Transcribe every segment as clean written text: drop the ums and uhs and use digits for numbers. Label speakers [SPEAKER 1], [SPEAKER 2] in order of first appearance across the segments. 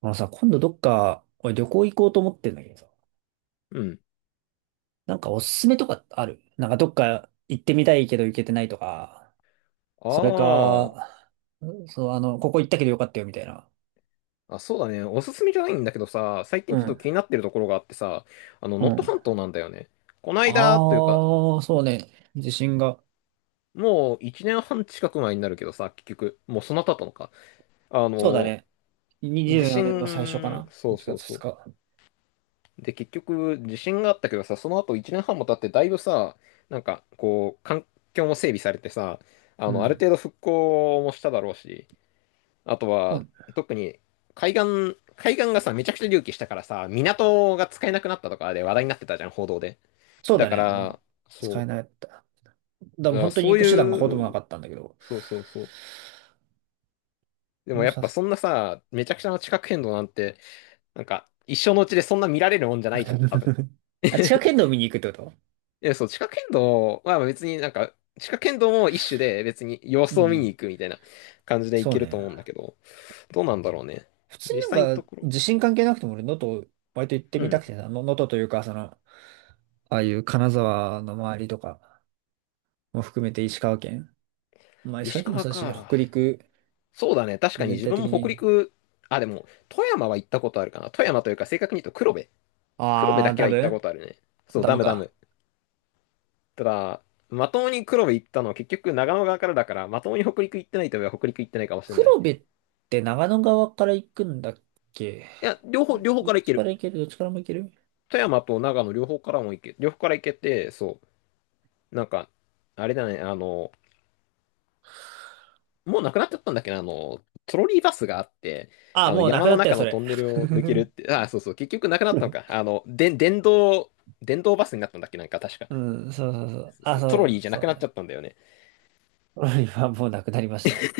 [SPEAKER 1] あのさ、今度どっか、俺旅行行こうと思ってんだけどさ、
[SPEAKER 2] うん。
[SPEAKER 1] なんかおすすめとかある？なんかどっか行ってみたいけど行けてないとか、それ
[SPEAKER 2] あ
[SPEAKER 1] か、そう、ここ行ったけどよかったよみたいな。
[SPEAKER 2] あ。あ、そうだね。おすすめじゃないんだけどさ、最近
[SPEAKER 1] う
[SPEAKER 2] ちょっと
[SPEAKER 1] ん。
[SPEAKER 2] 気になってるところがあってさ、
[SPEAKER 1] う
[SPEAKER 2] 能登半
[SPEAKER 1] ん。
[SPEAKER 2] 島なんだよね。こな
[SPEAKER 1] あ
[SPEAKER 2] いだというか、
[SPEAKER 1] あ、そうね。地震が。
[SPEAKER 2] もう1年半近く前になるけどさ、結局、もうそんな経ったのか。あ
[SPEAKER 1] そうだ
[SPEAKER 2] の、
[SPEAKER 1] ね。
[SPEAKER 2] 地
[SPEAKER 1] 24年の最初か
[SPEAKER 2] 震、
[SPEAKER 1] な？
[SPEAKER 2] そう
[SPEAKER 1] 1
[SPEAKER 2] そう
[SPEAKER 1] 月2
[SPEAKER 2] そ
[SPEAKER 1] 日。
[SPEAKER 2] う。で、結局、地震があったけどさ、その後1年半も経って、だいぶさ、なんか、こう、環境も整備されてさ、
[SPEAKER 1] う
[SPEAKER 2] ある
[SPEAKER 1] ん。
[SPEAKER 2] 程度復興もしただろうし、あと
[SPEAKER 1] う
[SPEAKER 2] は、
[SPEAKER 1] ん、
[SPEAKER 2] 特に海岸がさ、めちゃくちゃ隆起したからさ、港が使えなくなったとかで話題になってたじゃん、報道で。
[SPEAKER 1] そう
[SPEAKER 2] だ
[SPEAKER 1] だ
[SPEAKER 2] か
[SPEAKER 1] ね。あ、
[SPEAKER 2] ら、
[SPEAKER 1] 使
[SPEAKER 2] そ
[SPEAKER 1] えなかった。で
[SPEAKER 2] う、
[SPEAKER 1] も
[SPEAKER 2] だから
[SPEAKER 1] 本当に
[SPEAKER 2] そ
[SPEAKER 1] 行
[SPEAKER 2] う
[SPEAKER 1] く手段がほとんどな
[SPEAKER 2] い
[SPEAKER 1] か
[SPEAKER 2] う、
[SPEAKER 1] ったんだけど。
[SPEAKER 2] そうそうそう。で
[SPEAKER 1] も
[SPEAKER 2] も
[SPEAKER 1] う
[SPEAKER 2] やっ
[SPEAKER 1] さ、
[SPEAKER 2] ぱ そんなさ、めちゃくちゃな地殻変動なんて、なんか、一生のうちでそんな見られるもんじゃないじゃん、多分。
[SPEAKER 1] あ、地殻 変動見に行くってこと？
[SPEAKER 2] いや、そう、地殻変動は別になんか、地殻変動も一種で別に様
[SPEAKER 1] う
[SPEAKER 2] 子を見に
[SPEAKER 1] ん。
[SPEAKER 2] 行くみたいな感じでい
[SPEAKER 1] そう
[SPEAKER 2] ける
[SPEAKER 1] ね。
[SPEAKER 2] と思うんだけど、どうなんだろうね。
[SPEAKER 1] 普通
[SPEAKER 2] 実
[SPEAKER 1] に
[SPEAKER 2] 際の
[SPEAKER 1] なん
[SPEAKER 2] と
[SPEAKER 1] か
[SPEAKER 2] ころ、
[SPEAKER 1] 地震関係なくても俺能登割と行って
[SPEAKER 2] う
[SPEAKER 1] みた
[SPEAKER 2] ん。
[SPEAKER 1] くてさ、能登というかああいう金沢の周りとかも含めて石川県。まあ石
[SPEAKER 2] 石
[SPEAKER 1] 川県も
[SPEAKER 2] 川
[SPEAKER 1] そうだし、
[SPEAKER 2] か。
[SPEAKER 1] 北陸
[SPEAKER 2] そうだね。確かに
[SPEAKER 1] 全
[SPEAKER 2] 自
[SPEAKER 1] 体
[SPEAKER 2] 分も
[SPEAKER 1] 的
[SPEAKER 2] 北
[SPEAKER 1] に。
[SPEAKER 2] 陸、あ、でも、富山は行ったことあるかな。富山というか、正確に言うと黒部。黒部だ
[SPEAKER 1] あー、
[SPEAKER 2] け
[SPEAKER 1] ダ
[SPEAKER 2] は行ったこ
[SPEAKER 1] ム、
[SPEAKER 2] とあるね。そう、
[SPEAKER 1] ダ
[SPEAKER 2] ダ
[SPEAKER 1] ム
[SPEAKER 2] ムダ
[SPEAKER 1] か。
[SPEAKER 2] ム。ただ、まともに黒部行ったのは結局長野側からだから、まともに北陸行ってないといえば北陸行ってないかもしれない。い
[SPEAKER 1] 黒部って長野側から行くんだっけ？
[SPEAKER 2] や、両方
[SPEAKER 1] どっ
[SPEAKER 2] から行
[SPEAKER 1] ち
[SPEAKER 2] け
[SPEAKER 1] か
[SPEAKER 2] る。
[SPEAKER 1] ら行ける？どっちからも行ける？
[SPEAKER 2] 富山と長野両方からも行け、両方から行けて、そう、なんか、あれだね、もうなくなっちゃったんだっけな、トロリーバスがあって、
[SPEAKER 1] あー、もうな
[SPEAKER 2] 山
[SPEAKER 1] くな
[SPEAKER 2] の
[SPEAKER 1] ったよ、
[SPEAKER 2] 中
[SPEAKER 1] そ
[SPEAKER 2] の
[SPEAKER 1] れ。
[SPEAKER 2] トンネルを抜けるって、あ、そうそう、結局なくなったのか。で、電動バスになったんだっけ、なんか確か。
[SPEAKER 1] うん、そうそうそう。
[SPEAKER 2] そう
[SPEAKER 1] あ、
[SPEAKER 2] そう
[SPEAKER 1] そ
[SPEAKER 2] トロリ
[SPEAKER 1] う、
[SPEAKER 2] ーじゃな
[SPEAKER 1] そう
[SPEAKER 2] く
[SPEAKER 1] だ
[SPEAKER 2] なっち
[SPEAKER 1] ね。
[SPEAKER 2] ゃったんだよね。
[SPEAKER 1] 今もうなくなりました。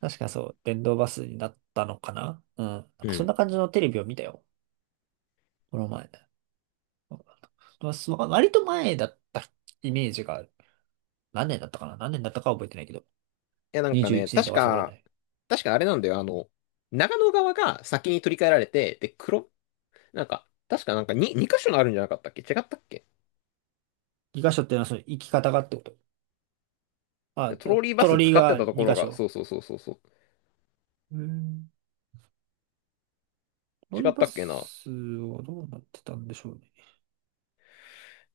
[SPEAKER 1] 確かそう、電動バスになったのかな、うん。なん
[SPEAKER 2] う
[SPEAKER 1] かそん
[SPEAKER 2] ん。
[SPEAKER 1] な
[SPEAKER 2] い
[SPEAKER 1] 感じのテレビを見たよ。この前ね。まあそう割と前だったイメージがある。何年だったかな、何年だったかは覚えてないけど。
[SPEAKER 2] や、なんか
[SPEAKER 1] 21
[SPEAKER 2] ね、
[SPEAKER 1] 年とかそこらね。
[SPEAKER 2] 確かあれなんだよ、長野側が先に取り替えられて、で、なんか、確かなんか2箇所あるんじゃなかったっけ違ったっけ
[SPEAKER 1] 2箇所っていうのはその生き方がってこと。あ、
[SPEAKER 2] ト
[SPEAKER 1] あ
[SPEAKER 2] ロリーバ
[SPEAKER 1] トロ
[SPEAKER 2] ス
[SPEAKER 1] リー
[SPEAKER 2] 使って
[SPEAKER 1] が
[SPEAKER 2] たと
[SPEAKER 1] 2
[SPEAKER 2] ころ
[SPEAKER 1] 箇
[SPEAKER 2] が、そ
[SPEAKER 1] 所。
[SPEAKER 2] うそうそうそうそう。
[SPEAKER 1] うーん。トロリ
[SPEAKER 2] 違
[SPEAKER 1] ー
[SPEAKER 2] っ
[SPEAKER 1] バ
[SPEAKER 2] たっけな。
[SPEAKER 1] スはどうなってたんでしょうね。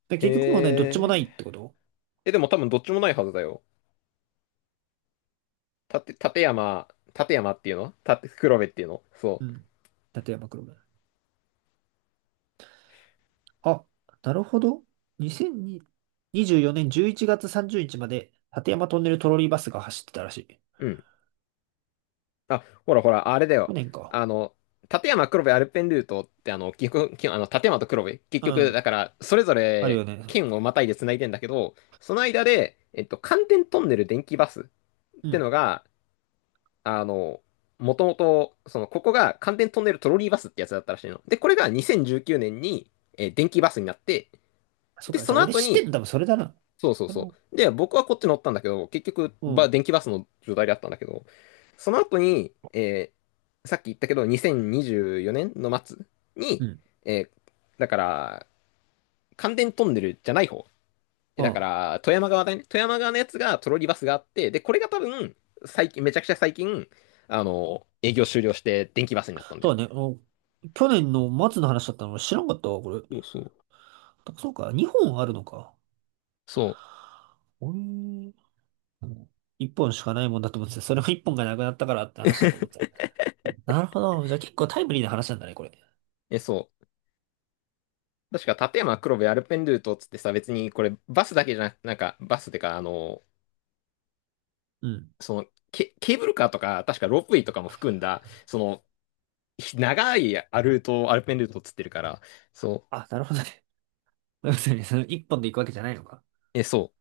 [SPEAKER 1] で、
[SPEAKER 2] へ
[SPEAKER 1] 結局もうね、どっちも
[SPEAKER 2] え。
[SPEAKER 1] ないってこと？
[SPEAKER 2] え、でも多分どっちもないはずだよ。たて、立山、立山っていうの黒部っていうのそ
[SPEAKER 1] うん。立山黒部。あ、なるほど。2024年11月30日まで、立山トンネルトロリーバスが走ってたらしい。
[SPEAKER 2] う。うん。あ、ほらほら、あれだ
[SPEAKER 1] 去
[SPEAKER 2] よ。
[SPEAKER 1] 年か。
[SPEAKER 2] あの、立山黒部アルペンルートって、結局、きあの、立山と黒部、結
[SPEAKER 1] う
[SPEAKER 2] 局、
[SPEAKER 1] ん。
[SPEAKER 2] だから、それぞ
[SPEAKER 1] あるよ
[SPEAKER 2] れ
[SPEAKER 1] ね。そう、
[SPEAKER 2] 県をまたいで繋いでんだけど、その間で、寒天トンネル電気バスっ
[SPEAKER 1] う
[SPEAKER 2] て
[SPEAKER 1] ん。
[SPEAKER 2] のが、あの、もともと、その、ここが寒天トンネルトロリーバスってやつだったらしいの。で、これが2019年に、電気バスになって、
[SPEAKER 1] そっ
[SPEAKER 2] で、
[SPEAKER 1] か。じ
[SPEAKER 2] そ
[SPEAKER 1] ゃあ
[SPEAKER 2] の
[SPEAKER 1] 俺
[SPEAKER 2] 後
[SPEAKER 1] 知ってん
[SPEAKER 2] に、
[SPEAKER 1] の多分それだな。
[SPEAKER 2] そうそう
[SPEAKER 1] それは、
[SPEAKER 2] そう。で、僕はこっち乗ったんだけど、結局、
[SPEAKER 1] うん。
[SPEAKER 2] 電気バスの状態であったんだけど、その後に、さっき言ったけど、2024年の末
[SPEAKER 1] う
[SPEAKER 2] に、
[SPEAKER 1] ん。
[SPEAKER 2] えーだから、関電トンネルじゃない方。えだか
[SPEAKER 1] ま
[SPEAKER 2] ら、富山側だね。富山側のやつがトロリバスがあって、で、これが多分、最近、めちゃくちゃ最近、営業終了して電気バスになった
[SPEAKER 1] あ、
[SPEAKER 2] んだ
[SPEAKER 1] そ
[SPEAKER 2] よ。
[SPEAKER 1] うだね。去年の末の話だったの俺知らんかったわ、これ。
[SPEAKER 2] そうそう。
[SPEAKER 1] そうか。2本あるのか。
[SPEAKER 2] そう。
[SPEAKER 1] おい。1本しかないもんだと思ってた。それも1本がなくなったからって話だと思って た。なるほど。じゃあ結構タイムリーな話なんだね、これ。
[SPEAKER 2] え、そう。確か、立山黒部アルペンルートっつってさ、別にこれバスだけじゃなく、なんかバスってか、
[SPEAKER 1] うん。
[SPEAKER 2] そのケーブルカーとか、確かロープウェイとかも含んだ、その、長いアルペンルートをつってるから、そ
[SPEAKER 1] あ、なるほどね。要するに、その一本で行くわけじゃないのか。
[SPEAKER 2] う、え、そ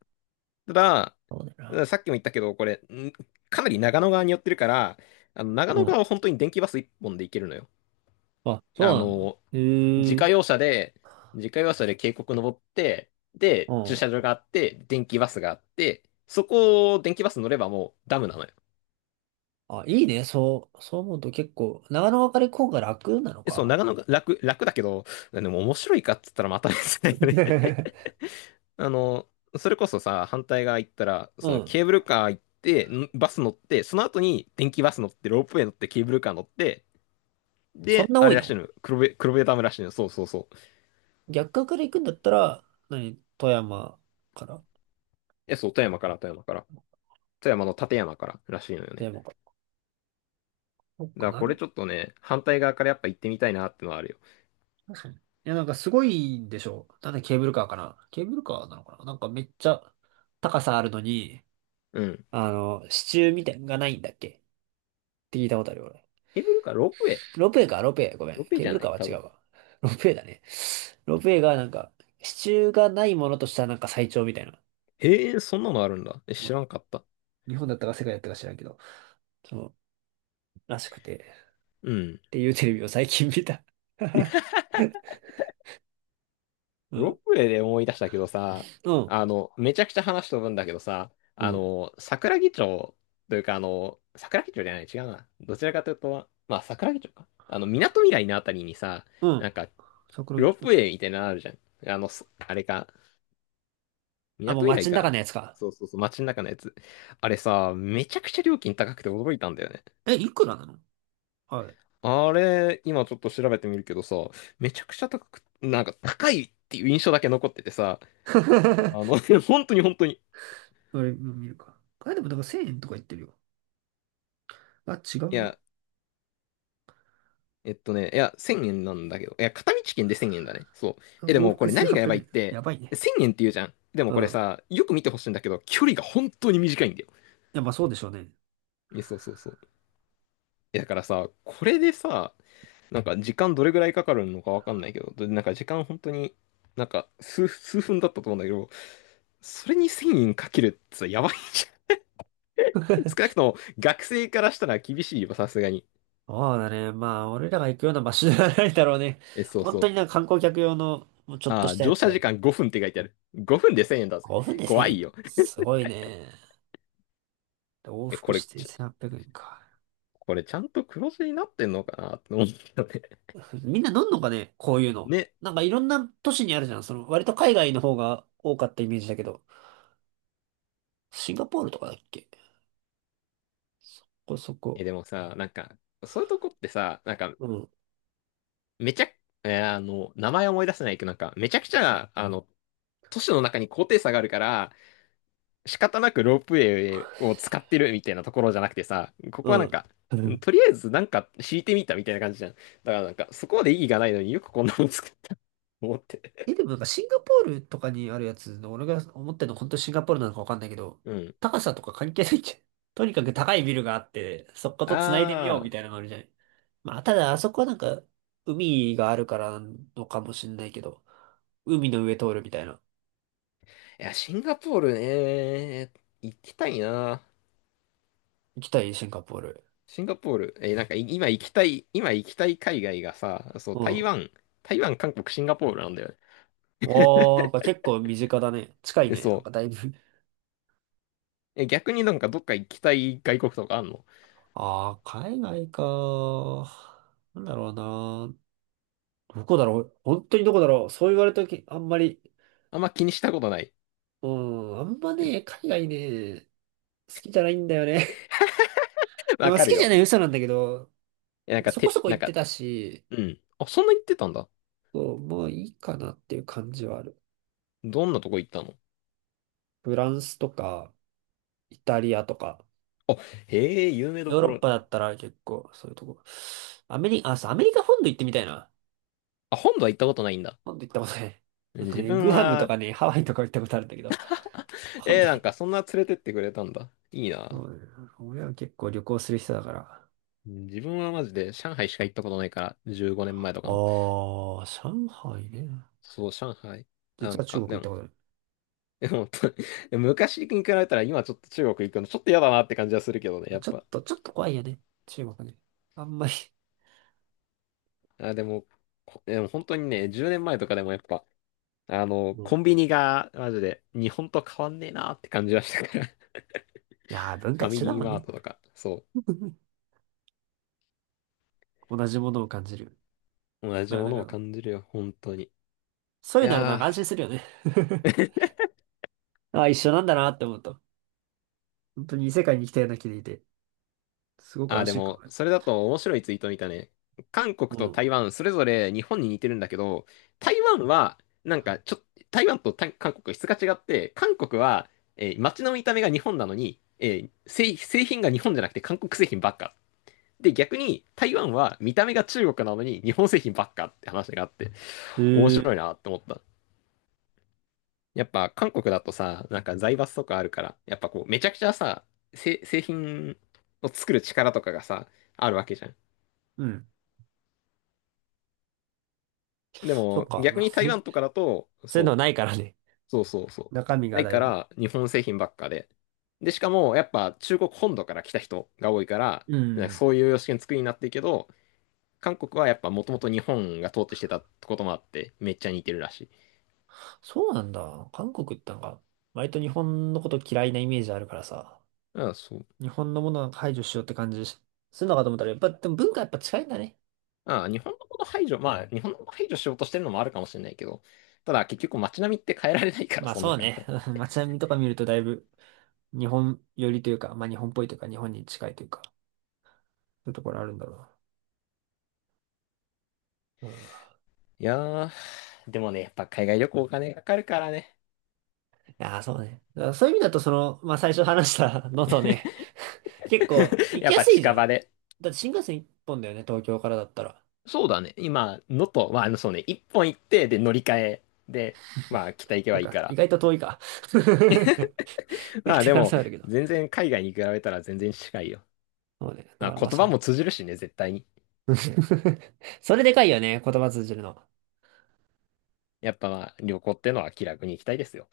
[SPEAKER 2] う。ただ、
[SPEAKER 1] そうだ
[SPEAKER 2] さ
[SPEAKER 1] な。
[SPEAKER 2] っきも言ったけど、これ、かなり長野側に寄ってるから、長
[SPEAKER 1] う
[SPEAKER 2] 野
[SPEAKER 1] ん。
[SPEAKER 2] 側は本当に電気バス一本で行けるのよ。
[SPEAKER 1] あ、そう
[SPEAKER 2] あ
[SPEAKER 1] なんだ。
[SPEAKER 2] の、自
[SPEAKER 1] へ
[SPEAKER 2] 家
[SPEAKER 1] え。
[SPEAKER 2] 用車で、自家用車で渓谷登って、
[SPEAKER 1] う
[SPEAKER 2] で、駐
[SPEAKER 1] ん。
[SPEAKER 2] 車場があって、電気バスがあって、そこを電気バス乗ればもうダムなのよ。
[SPEAKER 1] あ、いいね。そう、そう思うと結構、長野別れ今が楽なの
[SPEAKER 2] え、そう、
[SPEAKER 1] か。
[SPEAKER 2] 長野が楽だけど、でも面白いかっつったらまた別だよね。 あの、それこそさ、反対側行ったら、
[SPEAKER 1] う
[SPEAKER 2] その
[SPEAKER 1] ん。
[SPEAKER 2] ケーブルカー行って、バス乗って、その後に電気バス乗って、ロープウェイ乗って、ケーブルカー乗って、
[SPEAKER 1] そん
[SPEAKER 2] で、
[SPEAKER 1] な
[SPEAKER 2] あ
[SPEAKER 1] 多
[SPEAKER 2] れ
[SPEAKER 1] い
[SPEAKER 2] らしい
[SPEAKER 1] の？
[SPEAKER 2] のよ、黒部ダムらしいのよ、そうそうそう。
[SPEAKER 1] 逆側から行くんだったら、何富山から？
[SPEAKER 2] え、そう、富山から、富山から。富山の立山かららしいのよ
[SPEAKER 1] 富
[SPEAKER 2] ね。
[SPEAKER 1] 山から。そっ
[SPEAKER 2] だか
[SPEAKER 1] か
[SPEAKER 2] ら
[SPEAKER 1] な
[SPEAKER 2] これ
[SPEAKER 1] る。
[SPEAKER 2] ちょっとね、反対側からやっぱ行ってみたいなってのはあるよ。
[SPEAKER 1] 確かに。いや、なんかすごいんでしょ？なんでケーブルカーかな？ケーブルカーなのかな、なんかめっちゃ高さあるのに、
[SPEAKER 2] うん。
[SPEAKER 1] 支柱みたいなのがないんだっけって聞いたことあるよ、俺。
[SPEAKER 2] ケーブルカー、
[SPEAKER 1] ロープウェイか、ロープウェイ。ごめん。
[SPEAKER 2] ロープウェイ
[SPEAKER 1] ケー
[SPEAKER 2] じ
[SPEAKER 1] ブ
[SPEAKER 2] ゃ
[SPEAKER 1] ル
[SPEAKER 2] な
[SPEAKER 1] カー
[SPEAKER 2] い
[SPEAKER 1] は
[SPEAKER 2] 多
[SPEAKER 1] 違
[SPEAKER 2] 分。
[SPEAKER 1] うわ。ロープウェイだね。ロープウェイがなんか、支柱がないものとしたらなんか最長みたいな。
[SPEAKER 2] へえ、そんなのあるんだ。え、知らんかった。
[SPEAKER 1] 日本だったか世界だったか知らんけど。そう、らしくて。っ
[SPEAKER 2] うん。
[SPEAKER 1] ていうテレビを最近見た。う
[SPEAKER 2] ロー
[SPEAKER 1] ん。
[SPEAKER 2] プレイで思い出したけどさ、
[SPEAKER 1] うん。
[SPEAKER 2] めちゃくちゃ話飛ぶんだけどさ、
[SPEAKER 1] うん。
[SPEAKER 2] 桜木町というか、桜木町じゃない、違うな。どちらかというと、まあ、桜木町か。港未来のあたりにさ、
[SPEAKER 1] う
[SPEAKER 2] な
[SPEAKER 1] ん。
[SPEAKER 2] んか、
[SPEAKER 1] 桜
[SPEAKER 2] ロー
[SPEAKER 1] 木。う
[SPEAKER 2] プウ
[SPEAKER 1] ん。
[SPEAKER 2] ェイみたいなのあるじゃん。あれか、
[SPEAKER 1] あ、もう
[SPEAKER 2] 港未
[SPEAKER 1] 街
[SPEAKER 2] 来
[SPEAKER 1] の
[SPEAKER 2] か
[SPEAKER 1] 中の
[SPEAKER 2] な。
[SPEAKER 1] やつか。
[SPEAKER 2] そうそうそう、街の中のやつ。あれさ、めちゃくちゃ料金高くて驚いたんだよね。
[SPEAKER 1] え、いくらなの、あれ。
[SPEAKER 2] あれ、今ちょっと調べてみるけどさ、めちゃくちゃ高く、なんか高いっていう印象だけ残っててさ、
[SPEAKER 1] あ
[SPEAKER 2] 本当に本当に。
[SPEAKER 1] れ、うん、見るか。あれでもなんか1000円とか言ってるよ。あ、違
[SPEAKER 2] い
[SPEAKER 1] うな。
[SPEAKER 2] や、いや、1000円なんだけど。いや、片道券で1000円だね。そう。え、で
[SPEAKER 1] 往
[SPEAKER 2] もこ
[SPEAKER 1] 復
[SPEAKER 2] れ何がや
[SPEAKER 1] 1800
[SPEAKER 2] ばいっ
[SPEAKER 1] 円。や
[SPEAKER 2] て、
[SPEAKER 1] ばいね。
[SPEAKER 2] 1000円って言うじゃん。でも
[SPEAKER 1] う
[SPEAKER 2] これ
[SPEAKER 1] ん。
[SPEAKER 2] さ、よく見てほしいんだけど、距離が本当に短いんだよ。
[SPEAKER 1] いや、まあそうでしょうね。
[SPEAKER 2] え、そうそうそう。だからさ、これでさ、なんか時間どれぐらいかかるのかわかんないけど、でなんか時間本当に、なんか数分だったと思うんだけど、それに1000円かけるってさ、やばいじゃん。少なくとも学生からしたら厳しいよ、さすがに。
[SPEAKER 1] そうだね。まあ、俺らが行くような場所じゃないだろうね。
[SPEAKER 2] え、そう
[SPEAKER 1] 本
[SPEAKER 2] そ
[SPEAKER 1] 当
[SPEAKER 2] う。
[SPEAKER 1] になんか観光客用の、もうちょっと
[SPEAKER 2] あ
[SPEAKER 1] し
[SPEAKER 2] あ、
[SPEAKER 1] たや
[SPEAKER 2] 乗
[SPEAKER 1] つ
[SPEAKER 2] 車
[SPEAKER 1] だ
[SPEAKER 2] 時
[SPEAKER 1] ろ。
[SPEAKER 2] 間5分って書いてある。5分で1000円だぜ。
[SPEAKER 1] 5分で1000
[SPEAKER 2] 怖い
[SPEAKER 1] 円。
[SPEAKER 2] よ。
[SPEAKER 1] すごいね。で往
[SPEAKER 2] え、
[SPEAKER 1] 復して1800円か。
[SPEAKER 2] これちゃんと黒字になってんのかなって思ったね。
[SPEAKER 1] みんな飲んのかね、こういうの。
[SPEAKER 2] ね。
[SPEAKER 1] なんかいろんな都市にあるじゃん。割と海外の方が多かったイメージだけど。シンガポールとかだっけ？ここそこ。
[SPEAKER 2] え、でもさ、なんか、そういうとこってさ、なんか、
[SPEAKER 1] うん。
[SPEAKER 2] めちゃ、名前思い出せないけど、なんか、めちゃくちゃ、都市の中に高低差があるから、仕方なくロープウェイを使ってるみたいなところじゃなくてさ、ここは
[SPEAKER 1] う
[SPEAKER 2] なん
[SPEAKER 1] ん。
[SPEAKER 2] か、とりあえずなんか敷いてみたみたいな感じじゃん。だからなんか、そこまで意義がないのによくこんなの作ったと思って。
[SPEAKER 1] え、でもなんかシンガポールとかにあるやつの、俺が思ってるの本当シンガポールなのかわかんないけど、
[SPEAKER 2] うん。
[SPEAKER 1] 高さとか関係ないじゃん。とにかく高いビルがあって、そこと繋いでみようみ
[SPEAKER 2] あ
[SPEAKER 1] た
[SPEAKER 2] あ、
[SPEAKER 1] いなのがあるじゃん。まあ、ただあそこはなんか、海があるからなのかもしんないけど、海の上通るみたいな。
[SPEAKER 2] いや、シンガポールね、行きたいな。
[SPEAKER 1] 行きたい、シンガポール。
[SPEAKER 2] シンガポール、なんか今行きたい海外がさ、そう、
[SPEAKER 1] うん。
[SPEAKER 2] 台湾、韓国、シンガポールなんだよね。
[SPEAKER 1] おー、なんか結構身近だね。近い
[SPEAKER 2] え、
[SPEAKER 1] ね。なん
[SPEAKER 2] そ
[SPEAKER 1] かだいぶ。
[SPEAKER 2] う。え、逆になんかどっか行きたい外国とかあんの。
[SPEAKER 1] あー、海外か、なんだろうな、どこだろう、本当にどこだろう、そう言われたとき、あんまり。
[SPEAKER 2] あんま気にしたことない。
[SPEAKER 1] うん、あんまね、海外ね、好きじゃないんだよね。いや、
[SPEAKER 2] わ
[SPEAKER 1] まあ
[SPEAKER 2] か
[SPEAKER 1] 好
[SPEAKER 2] る
[SPEAKER 1] きじ
[SPEAKER 2] よ。
[SPEAKER 1] ゃない嘘なんだけど、
[SPEAKER 2] え、なんか、
[SPEAKER 1] そこそこ
[SPEAKER 2] なん
[SPEAKER 1] 行って
[SPEAKER 2] か、
[SPEAKER 1] たし、
[SPEAKER 2] うん。あ、そんな行ってたんだ。
[SPEAKER 1] そう、もういいかなっていう感じはある。
[SPEAKER 2] どんなとこ行ったの。
[SPEAKER 1] フランスとか、イタリアとか、
[SPEAKER 2] あ、へえ、有名ど
[SPEAKER 1] ヨー
[SPEAKER 2] こ
[SPEAKER 1] ロッ
[SPEAKER 2] ろ。
[SPEAKER 1] パだったら結構そういうとこ。アメリカ、あ、そう、アメリカ本土行ってみたいな。
[SPEAKER 2] あ、本土は行ったことないんだ。
[SPEAKER 1] 本土行ったことない。なんか
[SPEAKER 2] 自
[SPEAKER 1] ね、
[SPEAKER 2] 分
[SPEAKER 1] グアムと
[SPEAKER 2] は、
[SPEAKER 1] かね、ハワイとか行ったことあるんだけど、本土
[SPEAKER 2] なんか
[SPEAKER 1] に。
[SPEAKER 2] そんな連れてってくれたんだ。いい
[SPEAKER 1] そ
[SPEAKER 2] な。
[SPEAKER 1] うね、親は結構旅行する人だから。あ
[SPEAKER 2] 自分はマジで上海しか行ったことないから、15年前とかの。
[SPEAKER 1] あ、上海ね。
[SPEAKER 2] そう、上海。な
[SPEAKER 1] 実
[SPEAKER 2] ん
[SPEAKER 1] は中
[SPEAKER 2] か、
[SPEAKER 1] 国行
[SPEAKER 2] で
[SPEAKER 1] った
[SPEAKER 2] も、
[SPEAKER 1] ことある。
[SPEAKER 2] 本当に昔に比べたら今ちょっと中国行くのちょっと嫌だなって感じはするけどね、やっ
[SPEAKER 1] ちょっ
[SPEAKER 2] ぱ。
[SPEAKER 1] と、ちょっと怖いよね。中国ね。あんまり。
[SPEAKER 2] あ、でも、でも本当にね、10年前とかでもやっぱ、
[SPEAKER 1] も
[SPEAKER 2] コ
[SPEAKER 1] う。
[SPEAKER 2] ンビニがマジで日本と変わんねえなって感じはしたから。
[SPEAKER 1] いやー、文
[SPEAKER 2] フ
[SPEAKER 1] 化
[SPEAKER 2] ァミ
[SPEAKER 1] 一緒だ
[SPEAKER 2] リ
[SPEAKER 1] も
[SPEAKER 2] ー
[SPEAKER 1] ん
[SPEAKER 2] マー
[SPEAKER 1] ね。
[SPEAKER 2] トとか、そう。
[SPEAKER 1] 同じものを感じる。
[SPEAKER 2] 同じ
[SPEAKER 1] な、
[SPEAKER 2] も
[SPEAKER 1] なん
[SPEAKER 2] のを
[SPEAKER 1] か、
[SPEAKER 2] 感じるよ、本当に。い
[SPEAKER 1] そういうのあると
[SPEAKER 2] や
[SPEAKER 1] なん
[SPEAKER 2] ー。
[SPEAKER 1] か安心するよね。あ一緒なんだなって思うと。本当に異世界に来たような気でいて、すごく
[SPEAKER 2] ああ、
[SPEAKER 1] 安
[SPEAKER 2] で
[SPEAKER 1] 心感
[SPEAKER 2] も、
[SPEAKER 1] がある。
[SPEAKER 2] それだと面白いツイート見たね。韓国と台湾、それぞれ日本に似てるんだけど、台湾は、なんか、台湾と台韓国は質が違って、韓国は、街の見た目が日本なのに、製品が日本じゃなくて韓国製品ばっか。で、逆に台湾は見た目が中国なのに日本製品ばっかって話があって、
[SPEAKER 1] うん。
[SPEAKER 2] 面
[SPEAKER 1] へ
[SPEAKER 2] 白いな
[SPEAKER 1] え。
[SPEAKER 2] って思った。やっぱ韓国だとさ、なんか財閥とかあるから、やっぱこう、めちゃくちゃさ、製品を作る力とかがさ、あるわけじゃん。
[SPEAKER 1] うん。
[SPEAKER 2] で
[SPEAKER 1] そっ
[SPEAKER 2] も
[SPEAKER 1] か、
[SPEAKER 2] 逆
[SPEAKER 1] なる
[SPEAKER 2] に
[SPEAKER 1] ほ
[SPEAKER 2] 台
[SPEAKER 1] どね。
[SPEAKER 2] 湾とかだと、
[SPEAKER 1] そういうのは
[SPEAKER 2] そう、
[SPEAKER 1] ないからね。
[SPEAKER 2] そうそうそ
[SPEAKER 1] 中身
[SPEAKER 2] う。な
[SPEAKER 1] が
[SPEAKER 2] い
[SPEAKER 1] だ
[SPEAKER 2] か
[SPEAKER 1] いぶ。
[SPEAKER 2] ら日本製品ばっかで。で、しかもやっぱ中国本土から来た人が多いから、
[SPEAKER 1] う
[SPEAKER 2] なんか
[SPEAKER 1] ん。
[SPEAKER 2] そういう様式の作りになってるけど、韓国はやっぱもともと日本が統治してたこともあって、めっちゃ似てるらしい。
[SPEAKER 1] そうなんだ。韓国ってなんか、割と日本のこと嫌いなイメージあるからさ、
[SPEAKER 2] うん、そう。
[SPEAKER 1] 日本のものは排除しようって感じするのかと思ったら、やっぱ、でも文化やっぱ近いんだね。
[SPEAKER 2] ああ、日本のこと排除、まあ、日本のこと排除しようとしてるのもあるかもしれないけど、ただ結局街並みって変えられないから、
[SPEAKER 1] まあ
[SPEAKER 2] そん
[SPEAKER 1] そ
[SPEAKER 2] な
[SPEAKER 1] う
[SPEAKER 2] 簡
[SPEAKER 1] ね。
[SPEAKER 2] 単に。
[SPEAKER 1] 街並みとか見るとだいぶ日本寄りというか、まあ日本っぽいというか、日本に近いというか、そういうところあるんだろうな。うん。
[SPEAKER 2] いやー、でもね、やっぱ海外旅行お金かかるからね。
[SPEAKER 1] いやー、そうね。だからそういう意味だと、まあ最初話した のとね、結構 行
[SPEAKER 2] や
[SPEAKER 1] き
[SPEAKER 2] っ
[SPEAKER 1] や
[SPEAKER 2] ぱ
[SPEAKER 1] すいじ
[SPEAKER 2] 近
[SPEAKER 1] ゃん。
[SPEAKER 2] 場で。
[SPEAKER 1] だって新幹線一本だよね、東京からだったら。
[SPEAKER 2] そうだね。今、のとまあ、そうね、一本行って、で、乗り換えで、まあ、北行け
[SPEAKER 1] な
[SPEAKER 2] ば
[SPEAKER 1] ん
[SPEAKER 2] いい
[SPEAKER 1] か、
[SPEAKER 2] か
[SPEAKER 1] 意
[SPEAKER 2] ら。
[SPEAKER 1] 外と遠いか。めっ
[SPEAKER 2] まあ、
[SPEAKER 1] ちゃ
[SPEAKER 2] で
[SPEAKER 1] 可能
[SPEAKER 2] も、
[SPEAKER 1] 性あるけど。
[SPEAKER 2] 全然海外に比べたら全然近いよ。
[SPEAKER 1] そうね。だ
[SPEAKER 2] ま
[SPEAKER 1] か
[SPEAKER 2] あ、
[SPEAKER 1] らま
[SPEAKER 2] 言
[SPEAKER 1] あそ
[SPEAKER 2] 葉
[SPEAKER 1] れ。
[SPEAKER 2] も通じるしね、絶対に。
[SPEAKER 1] それでかいよね、言葉通じるの。
[SPEAKER 2] やっぱ、まあ、旅行ってのは気楽に行きたいですよ。